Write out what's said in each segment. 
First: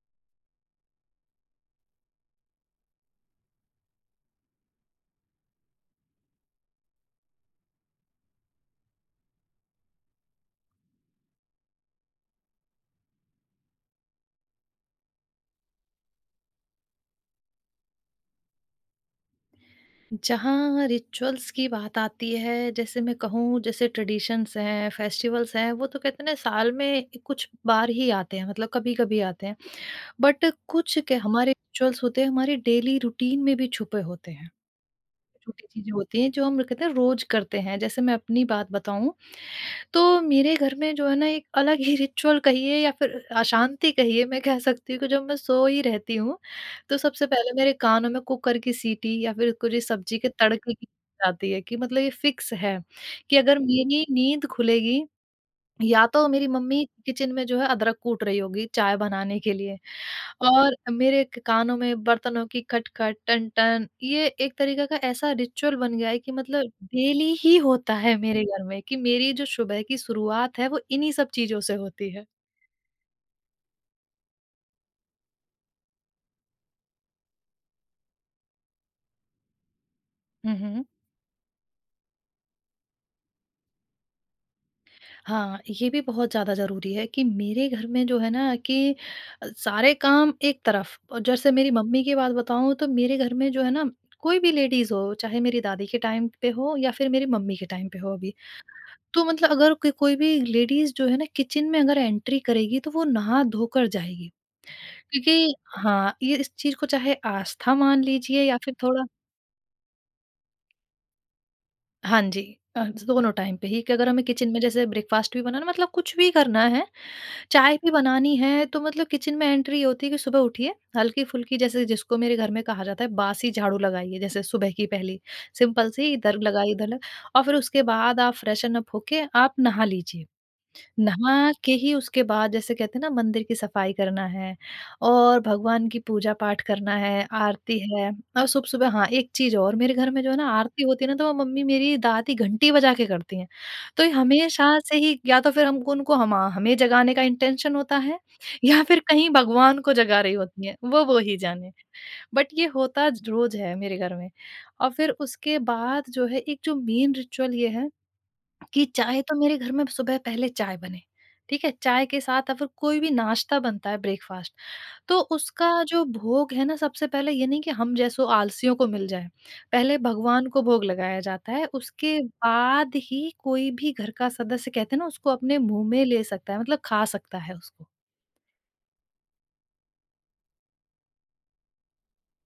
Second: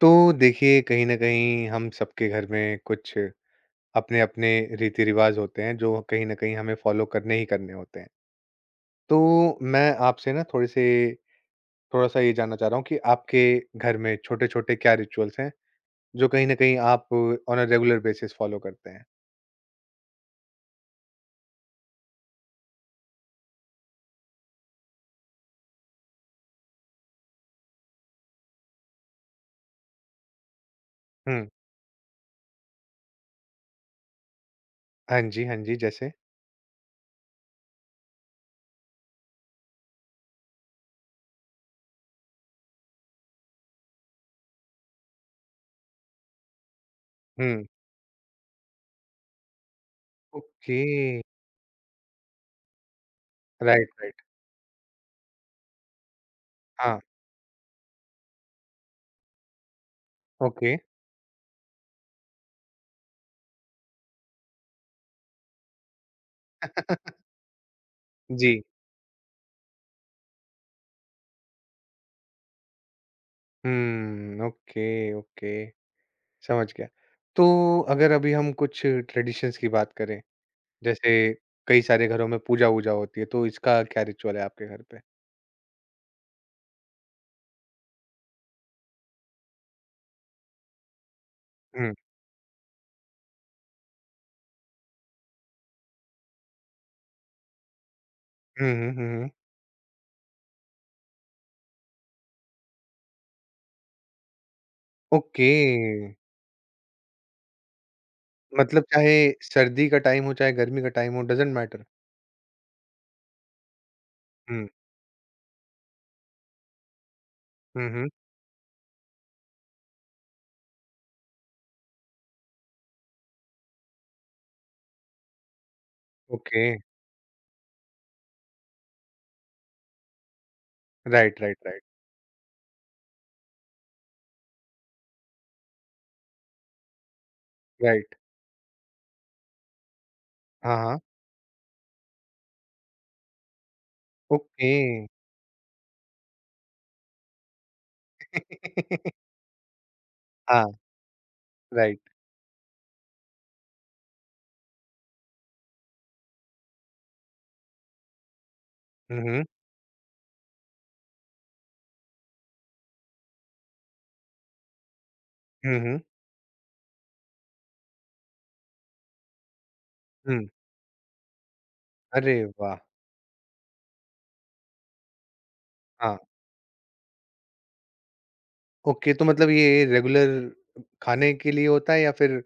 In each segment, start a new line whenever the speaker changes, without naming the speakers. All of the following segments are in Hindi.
तो देखिए कहीं न कहीं हम सबके घर में कुछ अपने-अपने रीति-रिवाज होते हैं जो कहीं न कहीं हमें फ़ॉलो करने ही करने होते हैं। तो मैं आपसे ना थोड़े से थोड़ा-सा ये जानना चाह रहा हूँ कि आपके घर में छोटे-छोटे क्या रिचुअल्स हैं जो कहीं न कहीं आप on a regular basis follow करते हैं?
जहाँ रिचुअल्स की बात आती है, जैसे मैं कहूँ, जैसे ट्रेडिशंस हैं, फेस्टिवल्स हैं, वो तो कहते हैं ना, साल में कुछ बार ही आते हैं, मतलब कभी-कभी आते हैं। बट कुछ के
हुँ।
हमारे रिचुअल्स होते हैं, हमारे डेली रूटीन में भी छुपे होते हैं।
हाँ जी, हाँ
छोटी
जी,
चीज़ें
जैसे?
होती हैं जो हम कहते हैं रोज़ करते हैं। जैसे मैं अपनी बात बताऊँ, तो मेरे घर में जो है ना, एक अलग ही रिचुअल कहिए या फिर अशांति कहिए, मैं कह सकती हूँ कि जब मैं सो ही रहती हूँ, तो सबसे पहले
हुँ।
मेरे कानों में कुकर की सीटी या फिर कुछ सब्जी के तड़के
ओके।
की आती है। कि मतलब ये फिक्स है, कि अगर
राइट,
मेरी
राइट।
नींद खुलेगी, या तो मेरी मम्मी
हाँ,
किचन में जो है, अदरक कूट रही होगी चाय बनाने के लिए,
ओके।
और मेरे कानों में बर्तनों की खटखट, टन टन, ये एक तरीका का ऐसा रिचुअल बन गया है कि मतलब डेली ही होता है मेरे
जी।
घर में, कि मेरी जो सुबह की शुरुआत है, वो इन्हीं सब चीजों से होती है।
Hmm, okay, okay. समझ गया। तो अगर अभी हम कुछ ट्रेडिशंस की बात करें,
हम्म।
जैसे कई सारे घरों में पूजा-वूजा होती है, तो इसका क्या रिचुअल है आपके घर पे?
हाँ, ये भी बहुत ज़्यादा ज़रूरी है कि मेरे घर में जो है ना, कि सारे काम एक तरफ, और जैसे मेरी
हुँ।
मम्मी की बात बताऊँ, तो मेरे घर में जो है ना, कोई भी लेडीज़ हो, चाहे मेरी दादी के टाइम पे हो या फिर मेरी मम्मी के टाइम पे हो अभी।
हुँ, हुँ, हुँ,
तो
हुँ।
मतलब अगर क कोई भी लेडीज़ जो है ना, किचन में अगर एंट्री करेगी, तो वो नहा-धोकर जाएगी।
ओके।
क्योंकि हाँ, ये इस चीज़ को चाहे आस्था मान लीजिए या फिर
मतलब
थोड़ा।
चाहे सर्दी का टाइम हो, चाहे गर्मी का टाइम हो, डज़न्ट मैटर।
हाँ जी, दोनों टाइम पे ही, कि अगर हमें किचन में
हुँ।
जैसे ब्रेकफ़ास्ट भी बनाना, मतलब कुछ भी करना है, चाय
हुँ,
भी
हुँ।
बनानी है, तो मतलब किचन में एंट्री ये होती है कि सुबह उठिए, हल्की-फुल्की जैसे जिसको मेरे घर में कहा जाता है बासी झाड़ू लगाइए, जैसे सुबह की पहली सिंपल सी इधर
ओके।
लगाई इधर लग, और फिर उसके बाद आप फ्रेशन अप होके आप नहा लीजिए।
राइट,
नहा
राइट,
के
राइट,
ही उसके बाद जैसे कहते हैं ना, मंदिर की सफाई करना है और भगवान की पूजा पाठ करना है, आरती है।
राइट।
और सुबह-सुबह, हाँ, एक चीज़ और, मेरे घर में जो है ना,
हाँ,
आरती
हाँ।
होती है ना, तो वो मम्मी, मेरी दादी घंटी बजा के करती हैं। तो ये
ओके।
हमेशा से ही, या तो फिर हमको, उनको हम हमें जगाने का इंटेंशन होता है, या फिर कहीं भगवान को जगा रही
हाँ,
होती हैं, वो ही जाने।
राइट।
बट ये होता रोज़ है मेरे घर में। और फिर उसके बाद जो है, एक जो मेन रिचुअल ये है कि
हुँ,
चाहे तो
हुँ।
मेरे घर में सुबह पहले चाय बने, ठीक है? चाय के साथ अगर कोई भी नाश्ता बनता है, ब्रेकफ़ास्ट, तो उसका
हुँ, हुँ।
जो भोग है ना, सबसे पहले ये नहीं कि हम जैसों आलसियों को मिल जाए। पहले
हुँ।
भगवान को भोग लगाया जाता है, उसके
अरे वाह!
बाद ही कोई भी घर का सदस्य, कहते हैं ना, उसको अपने मुँह में
हाँ।
ले सकता है, मतलब खा सकता है उसको।
ओके, तो मतलब ये रेगुलर खाने के लिए होता है या फिर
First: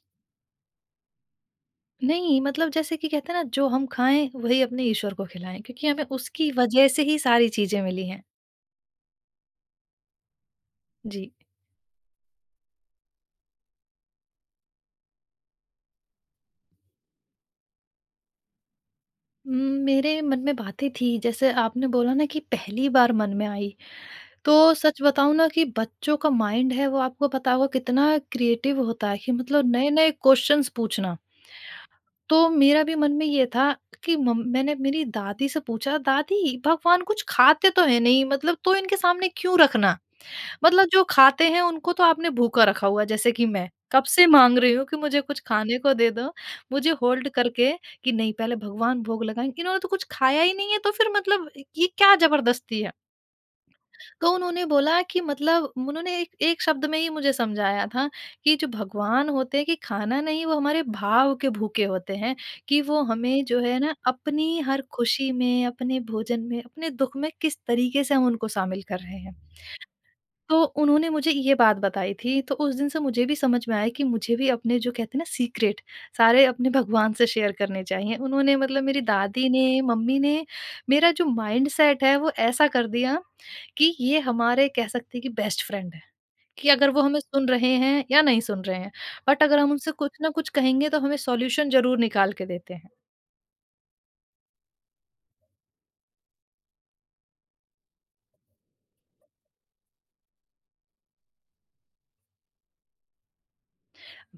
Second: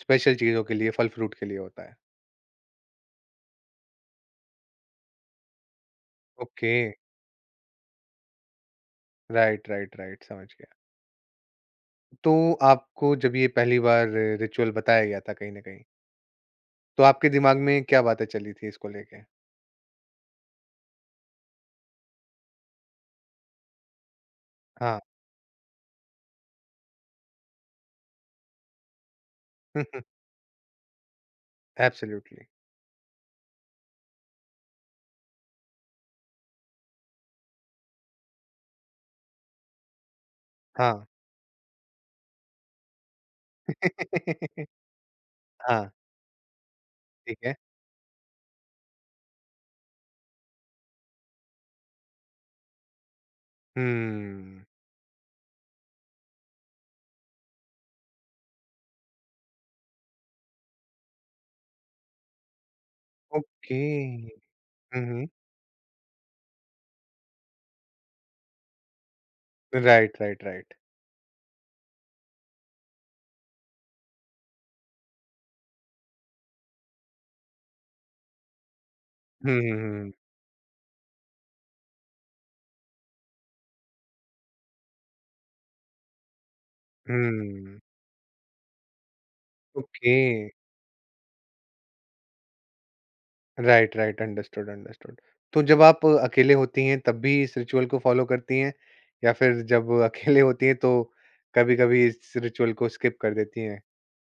स्पेशल चीज़ों के लिए, फल-फ्रूट के लिए होता है।
नहीं, मतलब जैसे कि कहते हैं ना, जो हम खाएँ वही अपने ईश्वर को खिलाएँ, क्योंकि हमें उसकी
ओके,
वजह से ही सारी चीज़ें मिली हैं।
राइट, राइट, राइट, समझ गया।
जी।
तो आपको जब ये पहली बार रिचुअल बताया गया था कहीं न कहीं, तो आपके दिमाग में क्या बातें चली थी इसको लेके?
उम, मेरे मन में बातें थी, जैसे आपने बोला ना कि पहली बार मन में आई, तो
हाँ,
सच बताऊँ ना, कि बच्चों का माइंड है, वो आपको पता होगा कितना क्रिएटिव होता है, कि मतलब नए-नए क्वेश्चंस पूछना।
एब्सोल्युटली,
तो मेरा भी मन में ये था कि मम मैंने मेरी दादी से पूछा, "दादी, भगवान कुछ खाते तो हैं नहीं, मतलब तो इनके सामने क्यों रखना?" मतलब जो
हाँ।
खाते हैं उनको तो आपने भूखा रखा हुआ है, जैसे कि मैं, कब से माँग रही हूँ कि मुझे कुछ खाने
हाँ,
को दे दो, मुझे होल्ड
ठीक है।
करके कि नहीं पहले भगवान भोग लगाएँ, इन्होंने तो कुछ खाया ही नहीं है, तो फिर मतलब ये क्या ज़बरदस्ती है? तो
हुँ,
उन्होंने बोला कि, मतलब उन्होंने एक एक शब्द में ही मुझे समझाया था कि जो भगवान होते हैं, कि खाना नहीं, वो हमारे भाव के भूखे होते हैं, कि वो हमें, जो
ओके।
है ना, अपनी हर
हुँ, हुँ।
खुशी में, अपने भोजन में, अपने दुःख में किस तरीके से हम उनको शामिल कर रहे हैं।
राइट, राइट,
तो
राइट।
उन्होंने मुझे ये बात बताई थी, तो उस दिन से मुझे भी समझ में आया कि मुझे भी अपने, जो कहते हैं ना, सीक्रेट, सारे अपने भगवान से शेयर करने चाहिए। उन्होंने, मतलब मेरी दादी
हुँ, हुँ,
ने,
हुँ,
मम्मी ने मेरा जो माइंडसेट है वो ऐसा कर दिया कि ये हमारे, कह सकते हैं कि, बेस्ट फ्रेंड है, कि अगर वो हमें सुन रहे
हुँ,
हैं या नहीं सुन रहे हैं, बट अगर हम उनसे
ओके।
कुछ ना कुछ कहेंगे, तो हमें सॉल्यूशन ज़रूर निकाल के देते हैं।
Right, right, understood, understood. तो जब आप अकेले होती हैं तब भी इस रिचुअल को फ़ॉलो करती हैं? या फिर जब अकेले होती हैं तो कभी-कभी इस रिचुअल को स्किप कर देती हैं?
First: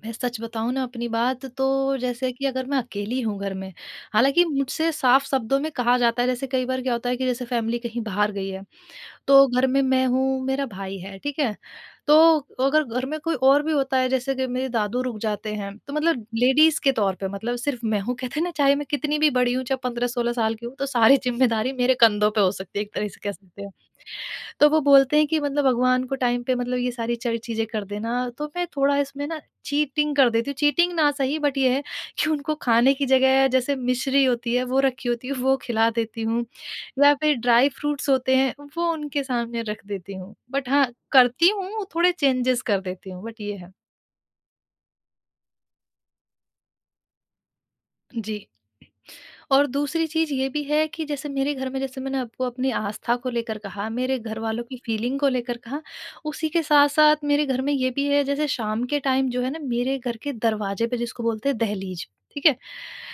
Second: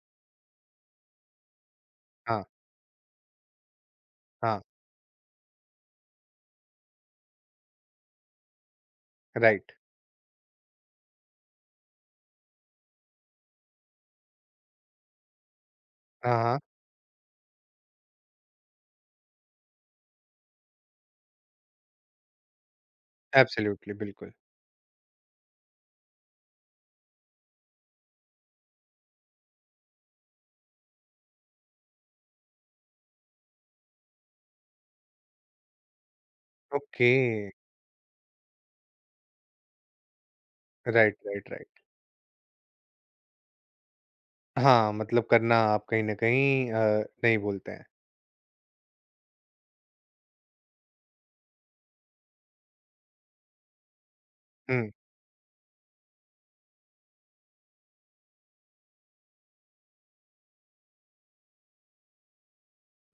मैं सच बताऊँ ना अपनी बात, तो जैसे
हाँ,
कि अगर मैं अकेली हूँ घर में, हालाँकि
हाँ,
मुझसे साफ शब्दों में कहा जाता है, जैसे कई बार क्या होता है कि जैसे फ़ैमिली कहीं बाहर गई है, तो घर
राइट।
में मैं हूँ, मेरा भाई है, ठीक है? तो अगर घर में कोई और भी होता है, जैसे कि मेरे दादू रुक जाते हैं, तो मतलब
हाँ, हाँ,
लेडीज़ के तौर पे, मतलब सिर्फ़ मैं हूँ, कहते हैं ना, चाहे मैं कितनी भी बड़ी हूँ, चाहे 15-16 साल की हूँ, तो सारी ज़िम्मेदारी मेरे कंधों पे हो सकती है, एक तरह से कह सकते हैं।
एब्सोल्युटली, बिल्कुल।
तो वो बोलते हैं कि मतलब भगवान को टाइम पे, मतलब ये सारी चर चीज़ें कर देना, तो मैं थोड़ा इसमें ना चीटिंग कर देती हूँ। चीटिंग ना सही, बट ये है कि उनको खाने की जगह, जैसे मिश्री होती है वो रखी होती है, वो खिला देती हूँ,
ओके,
या फिर ड्राई फ्रूट्स होते हैं, वो उनके सामने रख देती हूँ। बट हाँ,
राइट, राइट,
करती
राइट।
हूँ, थोड़े चेंजेस कर देती हूँ, बट ये है।
हाँ, मतलब करना आप कहीं न कहीं नहीं बोलते हैं।
जी। और दूसरी चीज़ ये भी है कि जैसे मेरे घर में, जैसे मैंने आपको अपनी आस्था को लेकर कहा, मेरे घर वालों की
हुँ,
फीलिंग को लेकर कहा, उसी के साथ-साथ मेरे घर में ये भी है, जैसे शाम के टाइम जो है ना, मेरे घर के दरवाजे पे जिसको बोलते हैं दहलीज, ठीक है?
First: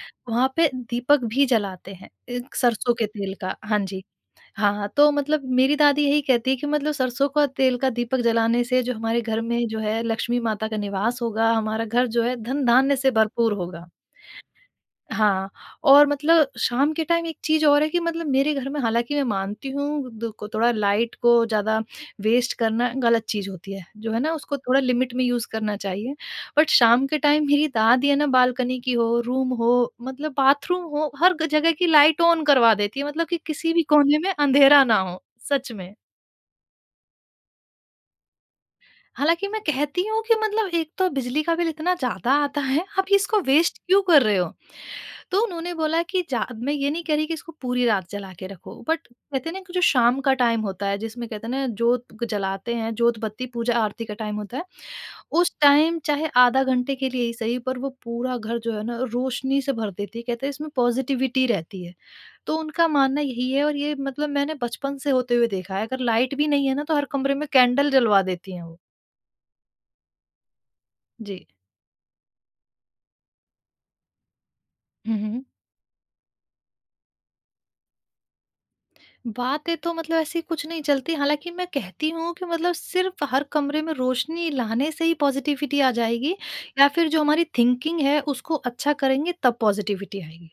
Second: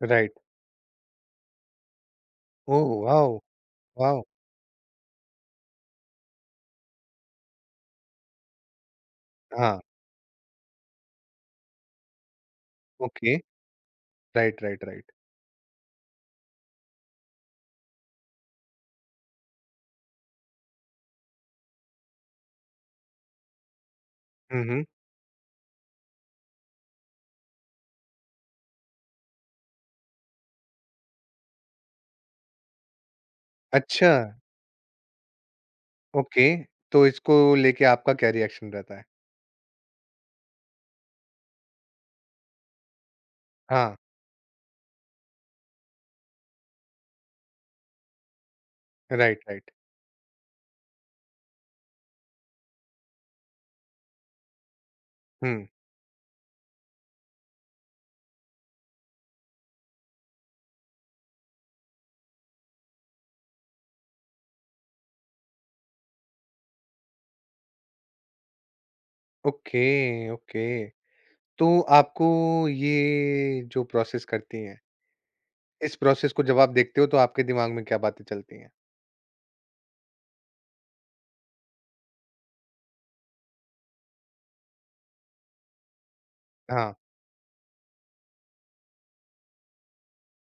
राइट।
वहाँ पे दीपक भी जलाते हैं, एक
ओह
सरसों के तेल
वाओ!
का, हाँ जी।
वाओ!
हाँ, तो मतलब मेरी दादी यही कहती है कि मतलब सरसों का तेल का दीपक जलाने से जो हमारे घर में,
हाँ,
जो है, लक्ष्मी माता का निवास होगा, हमारा घर जो है धन-धान्य से
ओके,
भरपूर होगा।
Right, right, right.
हाँ, और मतलब शाम के टाइम एक चीज़ और है कि मतलब मेरे घर में, हालाँकि मैं मानती हूँ द को थोड़ा, लाइट को ज़्यादा वेस्ट करना गलत चीज़ होती है, जो है ना, उसको
हुँ,
थोड़ा
हुँ।
लिमिट में यूज़ करना चाहिए। बट शाम के टाइम मेरी दादी है ना, बालकनी की हो, रूम हो, मतलब बाथरूम हो, हर ग जगह की लाइट ऑन करवा देती है, मतलब कि किसी भी
अच्छा,
कोने में अंधेरा ना हो, सच में।
ओके, तो इसको लेके आपका क्या रिएक्शन रहता है?
हालाँकि मैं कहती हूँ कि मतलब एक तो बिजली का बिल इतना ज़्यादा आता है, आप इसको वेस्ट
हाँ।
क्यों कर रहे हो? तो उन्होंने बोला कि जा, मैं ये नहीं कह रही कि इसको पूरी रात जला के रखो, बट
राइट,
कहते हैं ना
राइट।
कि जो शाम का टाइम होता है, जिसमें कहते हैं ना, जोत जलाते हैं, जोत बत्ती पूजा आरती का टाइम होता है, उस
हुँ,
टाइम चाहे आधा घंटे के लिए ही सही, पर वो पूरा घर जो है ना, रोशनी से भर देती है, कहते हैं इसमें पॉजिटिविटी रहती है, तो उनका मानना यही है। और ये, मतलब मैंने बचपन से होते हुए देखा है, अगर लाइट भी नहीं है ना, तो हर कमरे में कैंडल जलवा देती हैं वो।
Okay, okay. तो आपको ये जो प्रोसेस करती हैं,
जी।
इस प्रोसेस को जब आप देखते हो तो आपके दिमाग में क्या बातें चलती हैं?
बातें तो मतलब ऐसी कुछ नहीं चलती, हालाँकि मैं कहती हूँ कि मतलब सिर्फ़ हर कमरे में रोशनी लाने से ही पॉज़िटिविटी आ जाएगी, या
हाँ,
फिर जो हमारी थिंकिंग है उसको अच्छा करेंगे तब पॉज़िटिविटी आएगी।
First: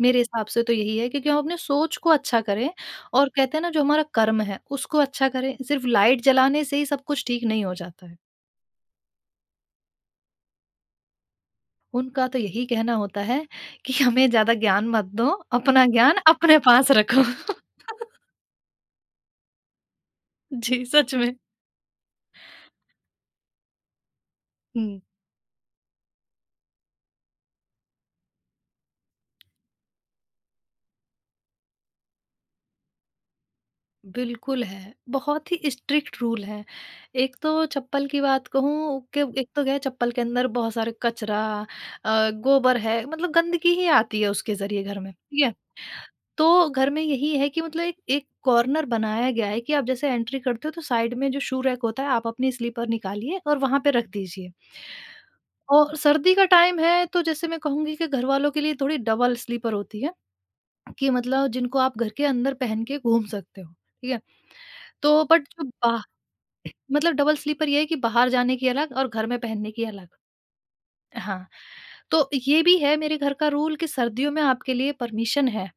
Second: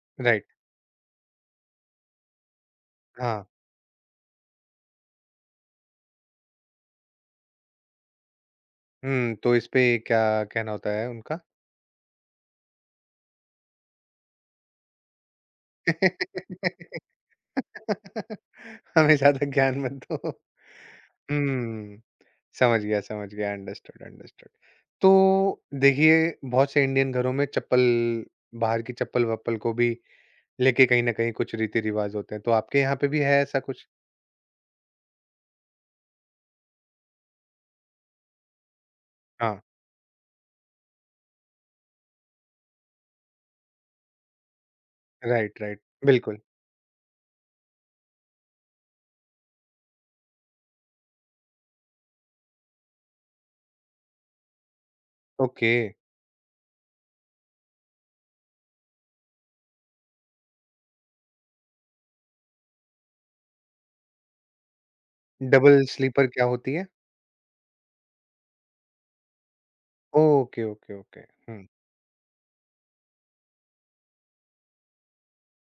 मेरे
राइट,
हिसाब से तो यही है, क्योंकि हम अपने सोच को अच्छा करें, और
हाँ।
कहते हैं ना जो हमारा कर्म है उसको अच्छा करें, सिर्फ़ लाइट जलाने से ही सब कुछ ठीक नहीं हो जाता है।
हुँ, तो इस पे क्या कहना होता है उनका?
उनका तो यही कहना होता है कि हमें ज़्यादा ज्ञान मत दो, अपना ज्ञान अपने पास रखो।
हमें ज़्यादा ज्ञान मत दो।
जी, सच में।
हुँ, समझ गया, समझ गया। Understood, understood.
हुँ।
तो देखिए बहुत से इंडियन घरों में चप्पल बाहर की चप्पल-वप्पल को भी लेके कहीं न कहीं कुछ रीति-रिवाज़ होते हैं, तो आपके यहाँ पे भी है ऐसा कुछ?
बिल्कुल है। बहुत ही स्ट्रिक्ट रूल हैं। एक तो चप्पल की बात कहूँ, कि एक
हाँ,
तो क्या है, चप्पल के अंदर बहुत सारे कचरा, गोबर है, मतलब गंदगी ही आती है उसके ज़रिए घर में, ठीक है?
राइट, राइट, बिल्कुल,
तो घर में यही है कि मतलब एक एक कॉर्नर बनाया गया है कि आप जैसे एंट्री करते हो, तो साइड में जो शू रैक होता है, आप अपनी स्लीपर निकालिए और वहाँ पे रख दीजिए।
ओके,
और सर्दी का टाइम है, तो जैसे मैं कहूँगी कि घरवालों के लिए थोड़ी डबल स्लीपर होती है। कि मतलब जिनको आप घर के अंदर पहन के घूम सकते हो, ठीक है? तो बट जो
डबल
बाह
स्लीपर क्या होती है?
मतलब डबल स्लीपर ये है कि बाहर जाने की अलग और घर में पहनने की अलग।
ओके, ओके, ओके,
हाँ,
हुँ,
तो ये भी है मेरे घर का रूल कि सर्दियों में आपके लिए परमिशन है,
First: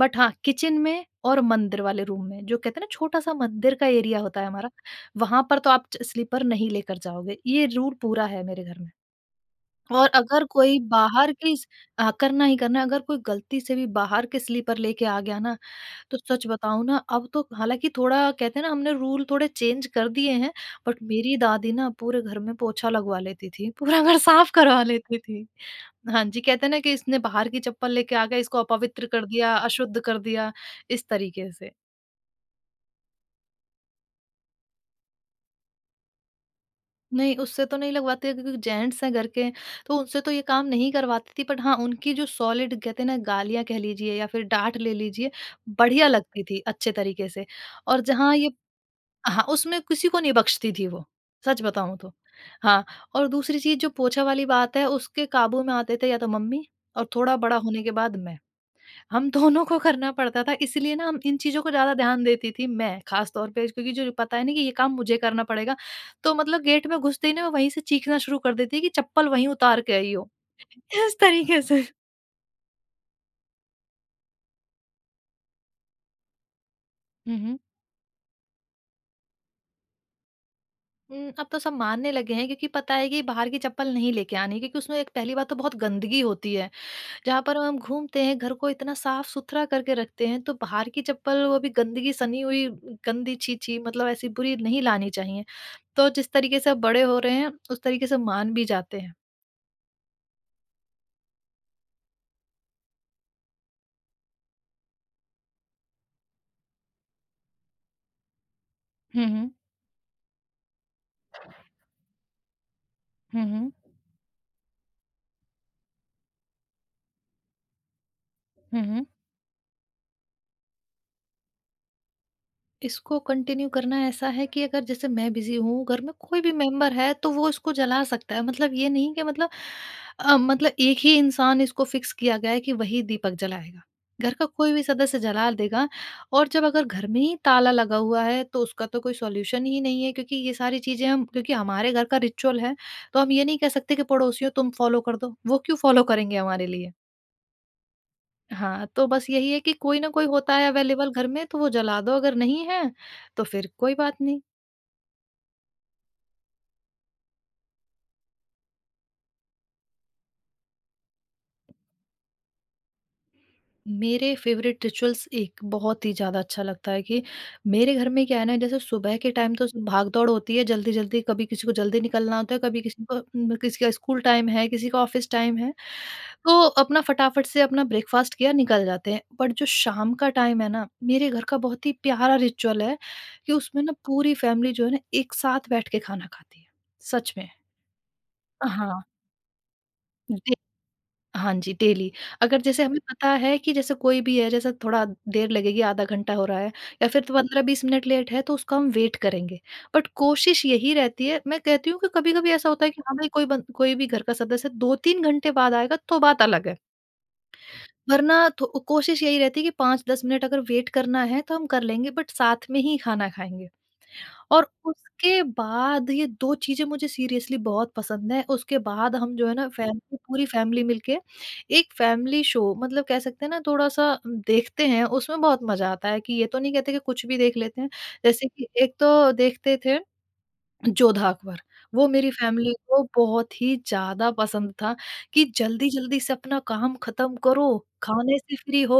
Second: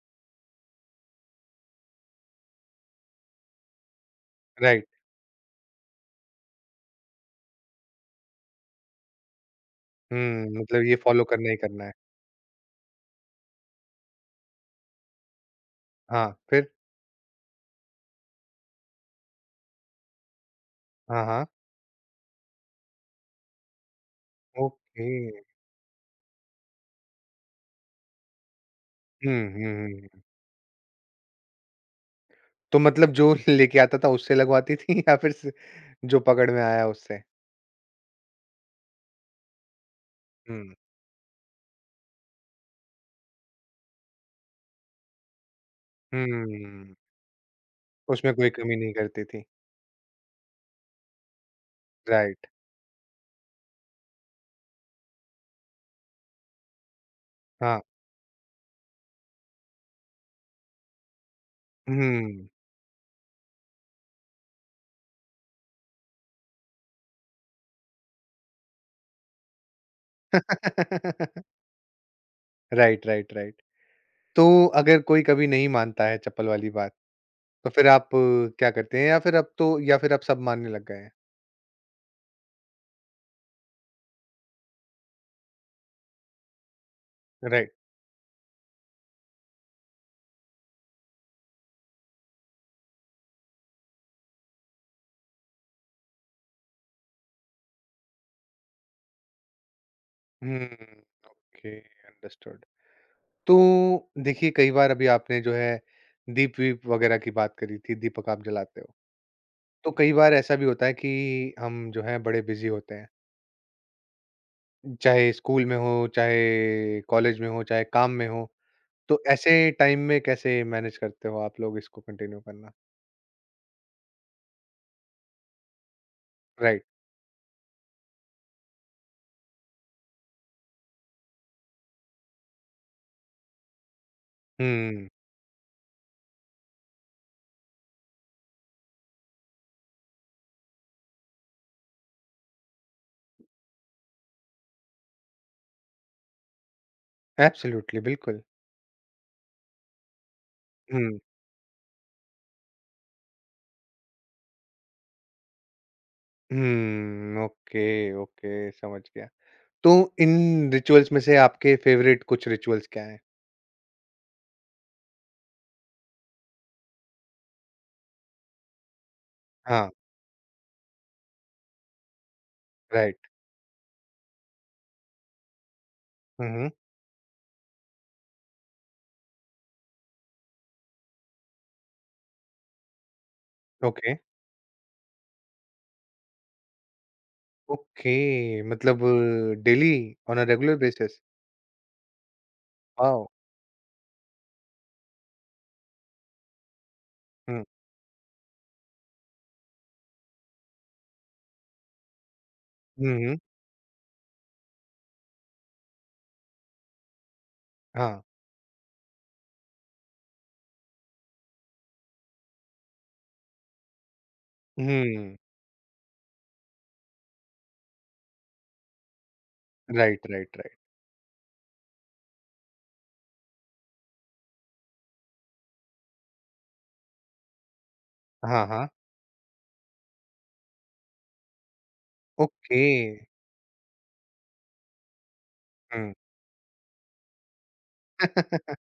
बट हाँ, किचन में और मंदिर वाले रूम में, जो कहते हैं ना छोटा-सा मंदिर का एरिया होता है हमारा,
राइट,
वहाँ पर तो आप च स्लीपर नहीं लेकर जाओगे। ये रूल पूरा है मेरे घर में। और अगर
हुँ,
कोई
मतलब ये फॉलो
बाहर
करना
की
ही
स
करना है,
करना ही करना है। अगर कोई गलती से भी बाहर के स्लीपर लेके आ गया ना, तो
हाँ,
सच
फिर?
बताऊँ ना, अब तो हालाँकि थोड़ा कहते हैं ना हमने रूल थोड़े चेंज कर दिए हैं, बट
हाँ,
मेरी
हाँ,
दादी ना पूरे घर में पोछा लगवा लेती थी, पूरा घर साफ करवा
ओके,
लेती थी। हाँ जी, कहते हैं ना कि इसने बाहर की चप्पल लेके आ गया, इसको अपवित्र कर
हुँ,
दिया,
हुँ,
अशुद्ध कर
हुँ,
दिया, इस तरीके से।
तो मतलब जो लेके आता था उससे लगवाती थी या फिर स जो पकड़ में आया उससे?
नहीं, उससे तो नहीं लगवाते हैं क्योंकि जेंट्स हैं घर के, तो उनसे तो ये काम
हुँ,
नहीं करवाती थी, बट हाँ, उनकी जो सॉलिड कहते हैं ना, गालियाँ कह लीजिए या फिर डाँट ले लीजिए, बढ़िया लगती थी अच्छे
हुँ,
तरीके से। और
उसमें
जहाँ
कोई
ये
कमी नहीं करती
हाँ,
थी,
उसमें किसी को नहीं बख्शती थी वो, सच बताऊँ तो।
राइट,
हाँ, और दूसरी चीज़ जो पोछा वाली बात है, उसके काबू में आते थे या तो मम्मी और थोड़ा बड़ा
हाँ,
होने के बाद मैं। हम दोनों को करना पड़ता था, इसलिए ना हम इन चीज़ों को ज़्यादा ध्यान
हुँ,
देती थी, मैं ख़ास तौर पे क्योंकि जो पता है ना कि ये काम मुझे करना पड़ेगा, तो मतलब गेट में घुसते ही ना मैं वहीं से चीखना शुरू कर देती कि चप्पल वहीं उतार के आई हो। इस तरीके से।
Right, right, right. तो अगर कोई कभी नहीं मानता है चप्पल वाली बात,
हुँ, हुँ।
तो फिर आप क्या करते हैं या फिर आप सब मानने लग गए हैं?
अब तो सब मानने लगे हैं क्योंकि पता है कि बाहर की चप्पल नहीं लेके आनी, क्योंकि उसमें एक पहली बात तो बहुत गंदगी होती है। जहाँ पर
राइट।
हम घूमते हैं, घर को इतना साफ-सुथरा करके रखते हैं, तो बाहर की चप्पल, वो भी गंदगी सनी हुई, गंदी छी-छी, मतलब ऐसी बुरी नहीं लानी चाहिए। तो जिस तरीके से अब बड़े हो रहे हैं, उस तरीके से मान भी जाते हैं।
हुँ, ओके, अंडरस्टूड। तो देखिए कई बार अभी आपने जो है दीप-वीप वगैरह की बात करी थी, दीपक आप जलाते हो।
हुँ, हुँ।
तो कई बार ऐसा भी होता है कि हम जो हैं बड़े बिज़ी होते हैं,
हुँ, हुँ।
चाहे स्कूल में हो, चाहे कॉलेज में हो, चाहे काम में हो।
हुँ, हुँ।
तो ऐसे टाइम में कैसे मैनेज करते हो आप लोग इसको कंटिन्यू करना?
इसको कंटिन्यू करना ऐसा है कि अगर जैसे मैं बिजी हूँ, घर में कोई भी
राइट।
मेंबर है तो वो इसको जला सकता है। मतलब ये नहीं कि मतलब मतलब एक ही इंसान इसको फिक्स किया गया है कि वही दीपक जलाएगा, घर का कोई भी
हुँ,
सदस्य जला देगा। और जब अगर घर में ही ताला लगा हुआ है, तो उसका तो कोई सॉल्यूशन ही नहीं है, क्योंकि ये सारी चीजें हम, क्योंकि हमारे घर का रिचुअल है, तो हम ये नहीं कह सकते कि पड़ोसियों तुम फॉलो कर दो, वो क्यों फॉलो करेंगे हमारे लिए।
एब्सोल्युटली, बिल्कुल।
हाँ, तो बस यही है कि कोई ना कोई होता है अवेलेबल
हुँ।
घर में, तो वो जला दो, अगर नहीं है तो फिर कोई बात नहीं।
हुँ, ओके, ओके, समझ गया। तो इन रिचुअल्स में से आपके फ़ेवरेट कुछ रिचुअल्स क्या हैं?
मेरे फेवरेट रिचुअल्स, एक बहुत ही ज़्यादा अच्छा लगता है कि मेरे घर में क्या है ना, जैसे सुबह के टाइम तो
हाँ,
भाग-दौड़ होती है, जल्दी-जल्दी, कभी किसी को जल्दी निकलना होता है, कभी किसी को
राइट।
किसी का स्कूल टाइम है, किसी का ऑफिस टाइम है।
हुँ,
तो
हुँ,
अपना फटाफट से अपना ब्रेकफ़ास्ट किया, निकल जाते हैं। बट जो शाम का टाइम है ना, मेरे घर का बहुत ही प्यारा रिचुअल है कि उसमें ना
ओके,
पूरी फैमिली जो है ना, एक साथ बैठ के खाना खाती है, सच में।
ओके, मतलब
हाँ,
daily on a
day
regular basis?
हाँ जी, डेली। अगर जैसे हमें
वाओ!
पता है कि जैसे कोई भी है, जैसे थोड़ा देर लगेगी, आधा घंटा हो रहा है या फिर
हुँ,
15-20 मिनट लेट है, तो उसका हम वेट करेंगे। बट कोशिश यही रहती है, मैं कहती हूँ कि कभी-कभी ऐसा होता है कि
हुँ,
हाँ भाई,
हुँ,
कोई बन कोई भी घर का सदस्य 2-3 घंटे बाद आएगा, तो बात अलग है।
हाँ,
वरना थो कोशिश यही रहती है कि 5-10 मिनट अगर वेट करना है, तो हम कर लेंगे, बट साथ में ही खाना खाएँगे। और
हुँ,
उसके बाद ये 2 चीज़ें मुझे सीरियसली बहुत पसंद हैं। उसके बाद हम जो है ना, फैमिली,
राइट,
पूरी
राइट, राइट।
फैमिली मिलके एक फैमिली शो, मतलब कह सकते हैं ना, थोड़ा-सा देखते हैं, उसमें बहुत मज़ा आता है। कि ये तो नहीं कहते कि कुछ भी देख लेते हैं। जैसे
हाँ,
कि
हाँ,
एक तो देखते थे, जोधा अकबर, वो मेरी फैमिली
ओके,
को बहुत ही ज़्यादा पसंद था कि
हुँ,
जल्दी-जल्दी से अपना काम ख़त्म करो, खाने से फ्री हो,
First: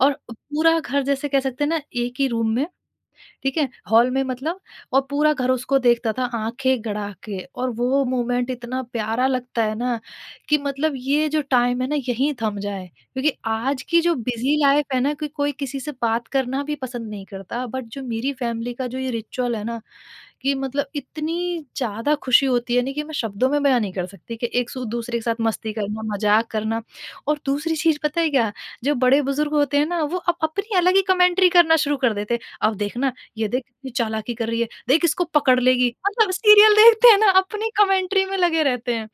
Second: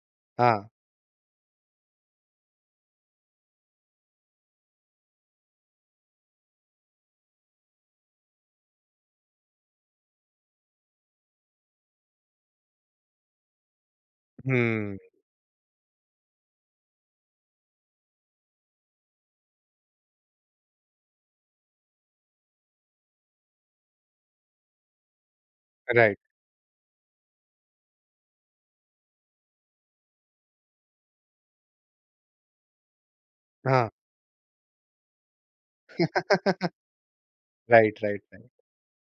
और
हाँ,
पूरा घर जैसे कह सकते हैं ना, एक ही रूम में, ठीक है? हॉल में मतलब, और पूरा घर उसको देखता था आँखें गड़ा के, और वो मोमेंट इतना प्यारा लगता है ना, कि मतलब ये जो टाइम है ना, यहीं थम जाए। क्योंकि आज की जो बिज़ी लाइफ़
हुँ,
है ना, कि कोई किसी से बात करना भी पसंद नहीं करता, बट जो मेरी फैमिली का जो ये रिचुअल है ना, कि मतलब इतनी ज़्यादा खुशी होती है ना, कि मैं शब्दों में बयाँ नहीं कर सकती, कि एक सु दूसरे के साथ मस्ती करना,
राइट,
मज़ाक करना। और दूसरी चीज़ पता है क्या? जो बड़े-बुज़ुर्ग होते हैं ना, वो अब अपनी अलग ही कमेंट्री करना शुरू कर देते हैं। अब देखना, ये देख
हाँ,
कितनी चालाकी कर रही है, देख इसको पकड़ लेगी। मतलब सीरियल देखते हैं ना, अपनी
राइट, राइट,
कमेंट्री में
राइट,
लगे रहते हैं।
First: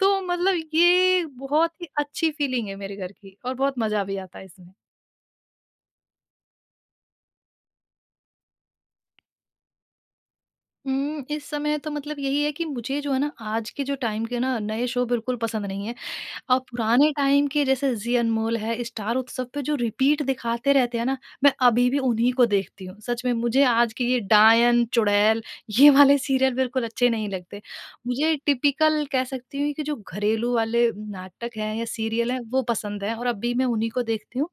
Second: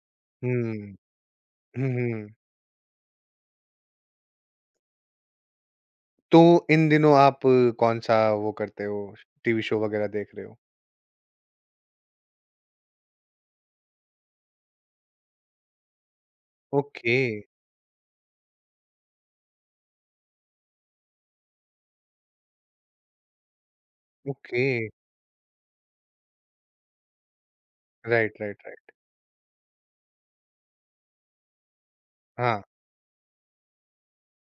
तो मतलब
हुँ,
ये बहुत
हुँ,
ही
हुँ।
अच्छी फीलिंग है मेरे घर की और बहुत मज़ा भी आता है इसमें।
तो इन दिनों आप कौन-सा वो करते हो, टीवी शो वगैरह देख रहे हो?
इस समय तो मतलब यही है कि मुझे जो है ना, आज के जो टाइम के ना, नए शो बिल्कुल पसंद नहीं है। और पुराने
ओके।
टाइम के जैसे जी अनमोल है, स्टार उत्सव पे जो रिपीट दिखाते रहते हैं ना, मैं अभी भी उन्हीं को देखती हूँ। सच में मुझे आज के ये
ओके,
डायन, चुड़ैल, ये वाले सीरियल बिल्कुल अच्छे नहीं लगते।
राइट,
मुझे
राइट, राइट,
टिपिकल कह सकती हूँ कि जो घरेलू वाले नाटक हैं या सीरियल हैं,
हाँ,
वो पसंद हैं और अब भी मैं उन्हीं को देखती हूँ।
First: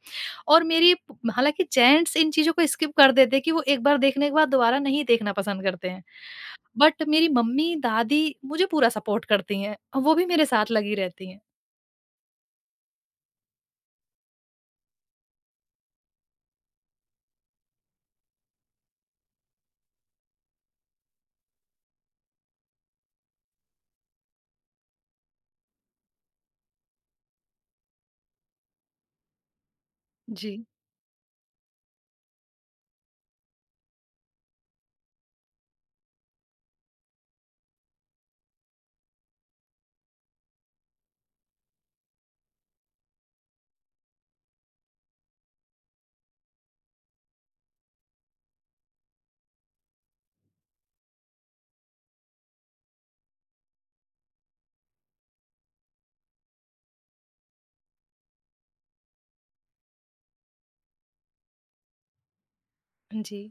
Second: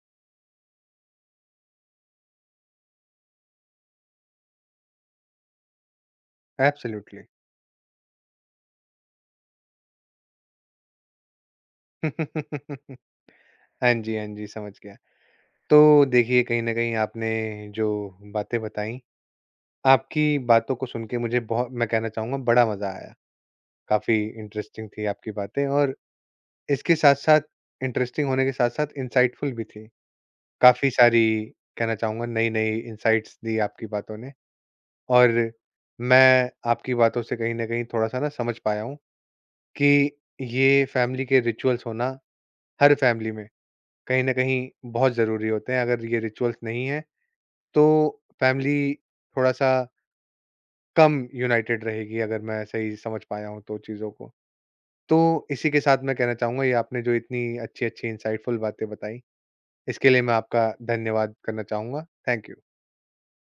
और मेरी, हालाँकि जेंट्स इन चीज़ों को स्किप कर देते हैं, कि वो एक बार देखने के बाद दोबारा नहीं देखना पसंद करते हैं। But
absolutely.
मेरी मम्मी, दादी मुझे पूरा सपोर्ट करती हैं और वो भी मेरे साथ लगी रहती हैं।
हाँ जी, हाँ जी, समझ गया। तो देखिए कहीं ना कहीं आपने जो बातें बताई, आपकी बातों को सुन के मुझे बहुत, मैं कहना चाहूंगा, बड़ा मजा आया। काफी इंटरेस्टिंग थी आपकी बातें, और इसके साथ साथ इंटरेस्टिंग होने के साथ साथ इंसाइटफुल भी थी।
जी।
काफी सारी, कहना चाहूंगा, नई नई इंसाइट्स दी आपकी बातों ने। और मैं आपकी बातों से कहीं ना कहीं थोड़ा सा ना समझ पाया हूँ कि ये फैमिली के रिचुअल्स होना हर फैमिली में कहीं न कहीं बहुत ज़रूरी होते हैं। अगर ये रिचुअल्स नहीं हैं, तो फैमिली थोड़ा-सा कम यूनाइटेड रहेगी, अगर मैं सही समझ पाया हूँ तो चीज़ों को। तो इसी के साथ मैं कहना चाहूँगा, ये आपने जो इतनी अच्छी-अच्छी इनसाइटफुल बातें बताई, इसके लिए मैं आपका धन्यवाद करना चाहूँगा। Thank you.
जी।